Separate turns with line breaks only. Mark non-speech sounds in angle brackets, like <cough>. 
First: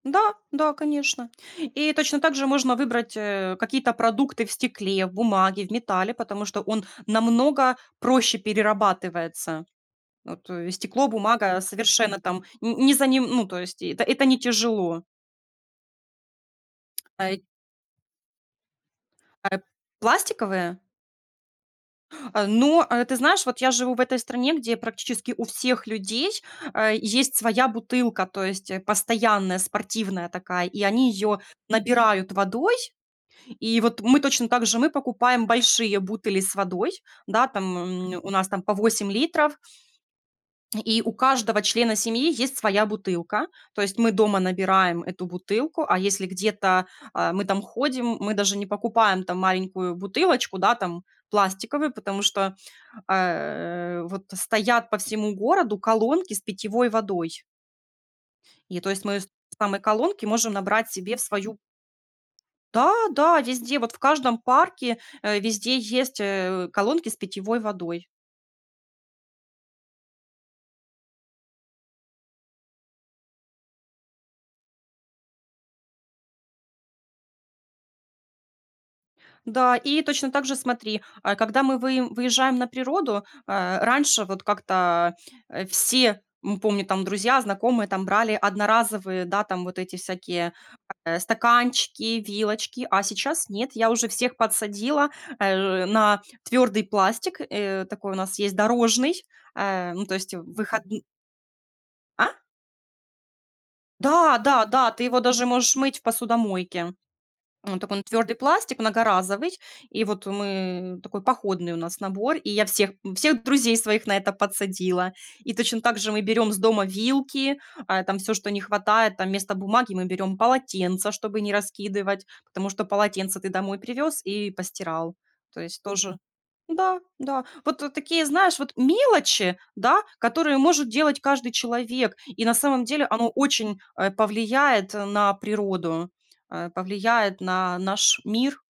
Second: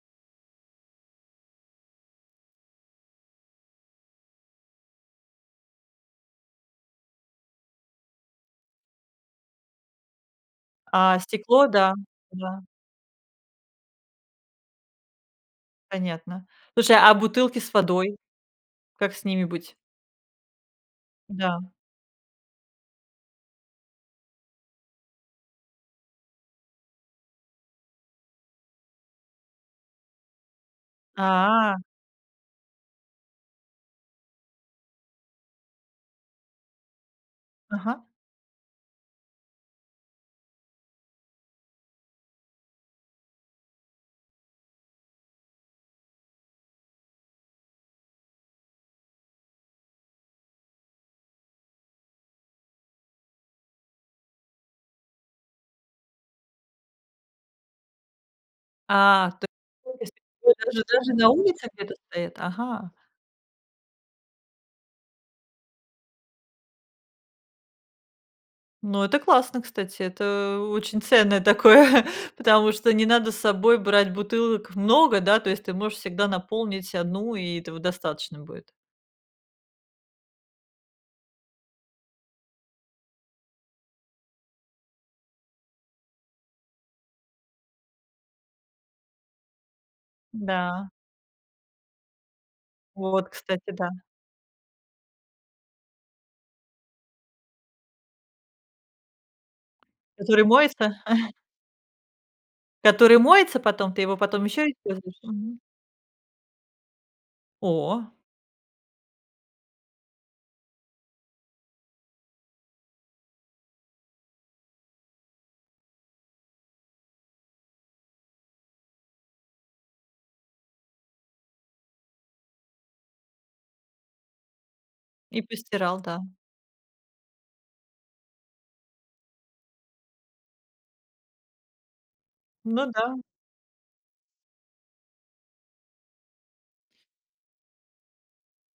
Да, да, конечно. И точно так же можно выбрать, э, какие-то продукты в стекле, в бумаге, в металле, потому что он намного проще перерабатывается. Вот стекло,
А
бумага
стекло, да,
совершенно там
да.
не не за ним, ну, то есть это это не тяжело.
Понятно. Слушай, а
А, эть
бутылки с водой? Как с ними
А, эп
быть?
пластиковые?
Да.
Э, ну, э, ты знаешь, вот я живу в этой стране, где практически у всех людей, э, есть своя бутылка. То есть, э, постоянная спортивная такая, и они её
А.
набирают водой. И вот мы точно так же. Мы покупаем большие бутыли с водой. Да, там
Ага.
м мнь у нас там по 8 литров И у каждого члена семьи есть своя бутылка. То есть мы дома набираем эту бутылку, а если где-то, э, мы там ходим, мы даже не покупаем там маленькую бутылочку, да, там пластиковую, потому что, э, э, вот стоят по всему городу колонки с питьевой водой. и то есть мы с
А, то
самой
есть <unintelligible> с
колонки можем
питьевой даже
набрать
даже
себе в
на
свою
улицах где-то стоят? Ага.
Да, да, везде вот, в каждом парке, э, везде есть, э, колонки с питьевой водой.
Ну, это классно, кстати, это очень ценное такое. <chuckles> Потому что не надо с собой брать бутылок много, да, то есть ты можешь всегда наполнить 1, и этого достаточно будет.
Да, и точно так же смотри: э, когда мы выем выезжаем на природу, э, раньше вот как-то, э, все- мы помню там, друзья, знакомые там- брали одноразовые, да, там вот эти всякие,
Да.
э, стаканчики, вилочки. А
Вот,
сейчас
кстати,
нет.
да.
Я уже всех подсадила, э, на твёрдый пластик, э, такой у нас есть дорожный. Э, ну, то есть
Который
в
моется?
выходн А?
Который моется потом? Ты его
Да,
потом ещё
да, да. Ты
используешь?
его даже
Мгм.
можешь мыть в посудомойке. М, он такой,
О.
он твёрдый пластик, многоразовый. И вот, э, мы такой походный у нас набор, и я всех, м, всех друзей своих на это подсадила. И точно так же мы берём с дома вилки. Э, там всё, что не хватает, там вместо бумаги мы берём полотенца, чтобы не раскидывать. Потому что полотенце ты домой привёз и постирал.
И
То есть
постирал,
тоже
да.
Да, да. Вот, э, такие, знаешь, вот мелочи, да, которые может делать каждый человек. И на самом
Ну
деле
да.
оно очень, э, повлияет на природу, э, повлияет на наш мир.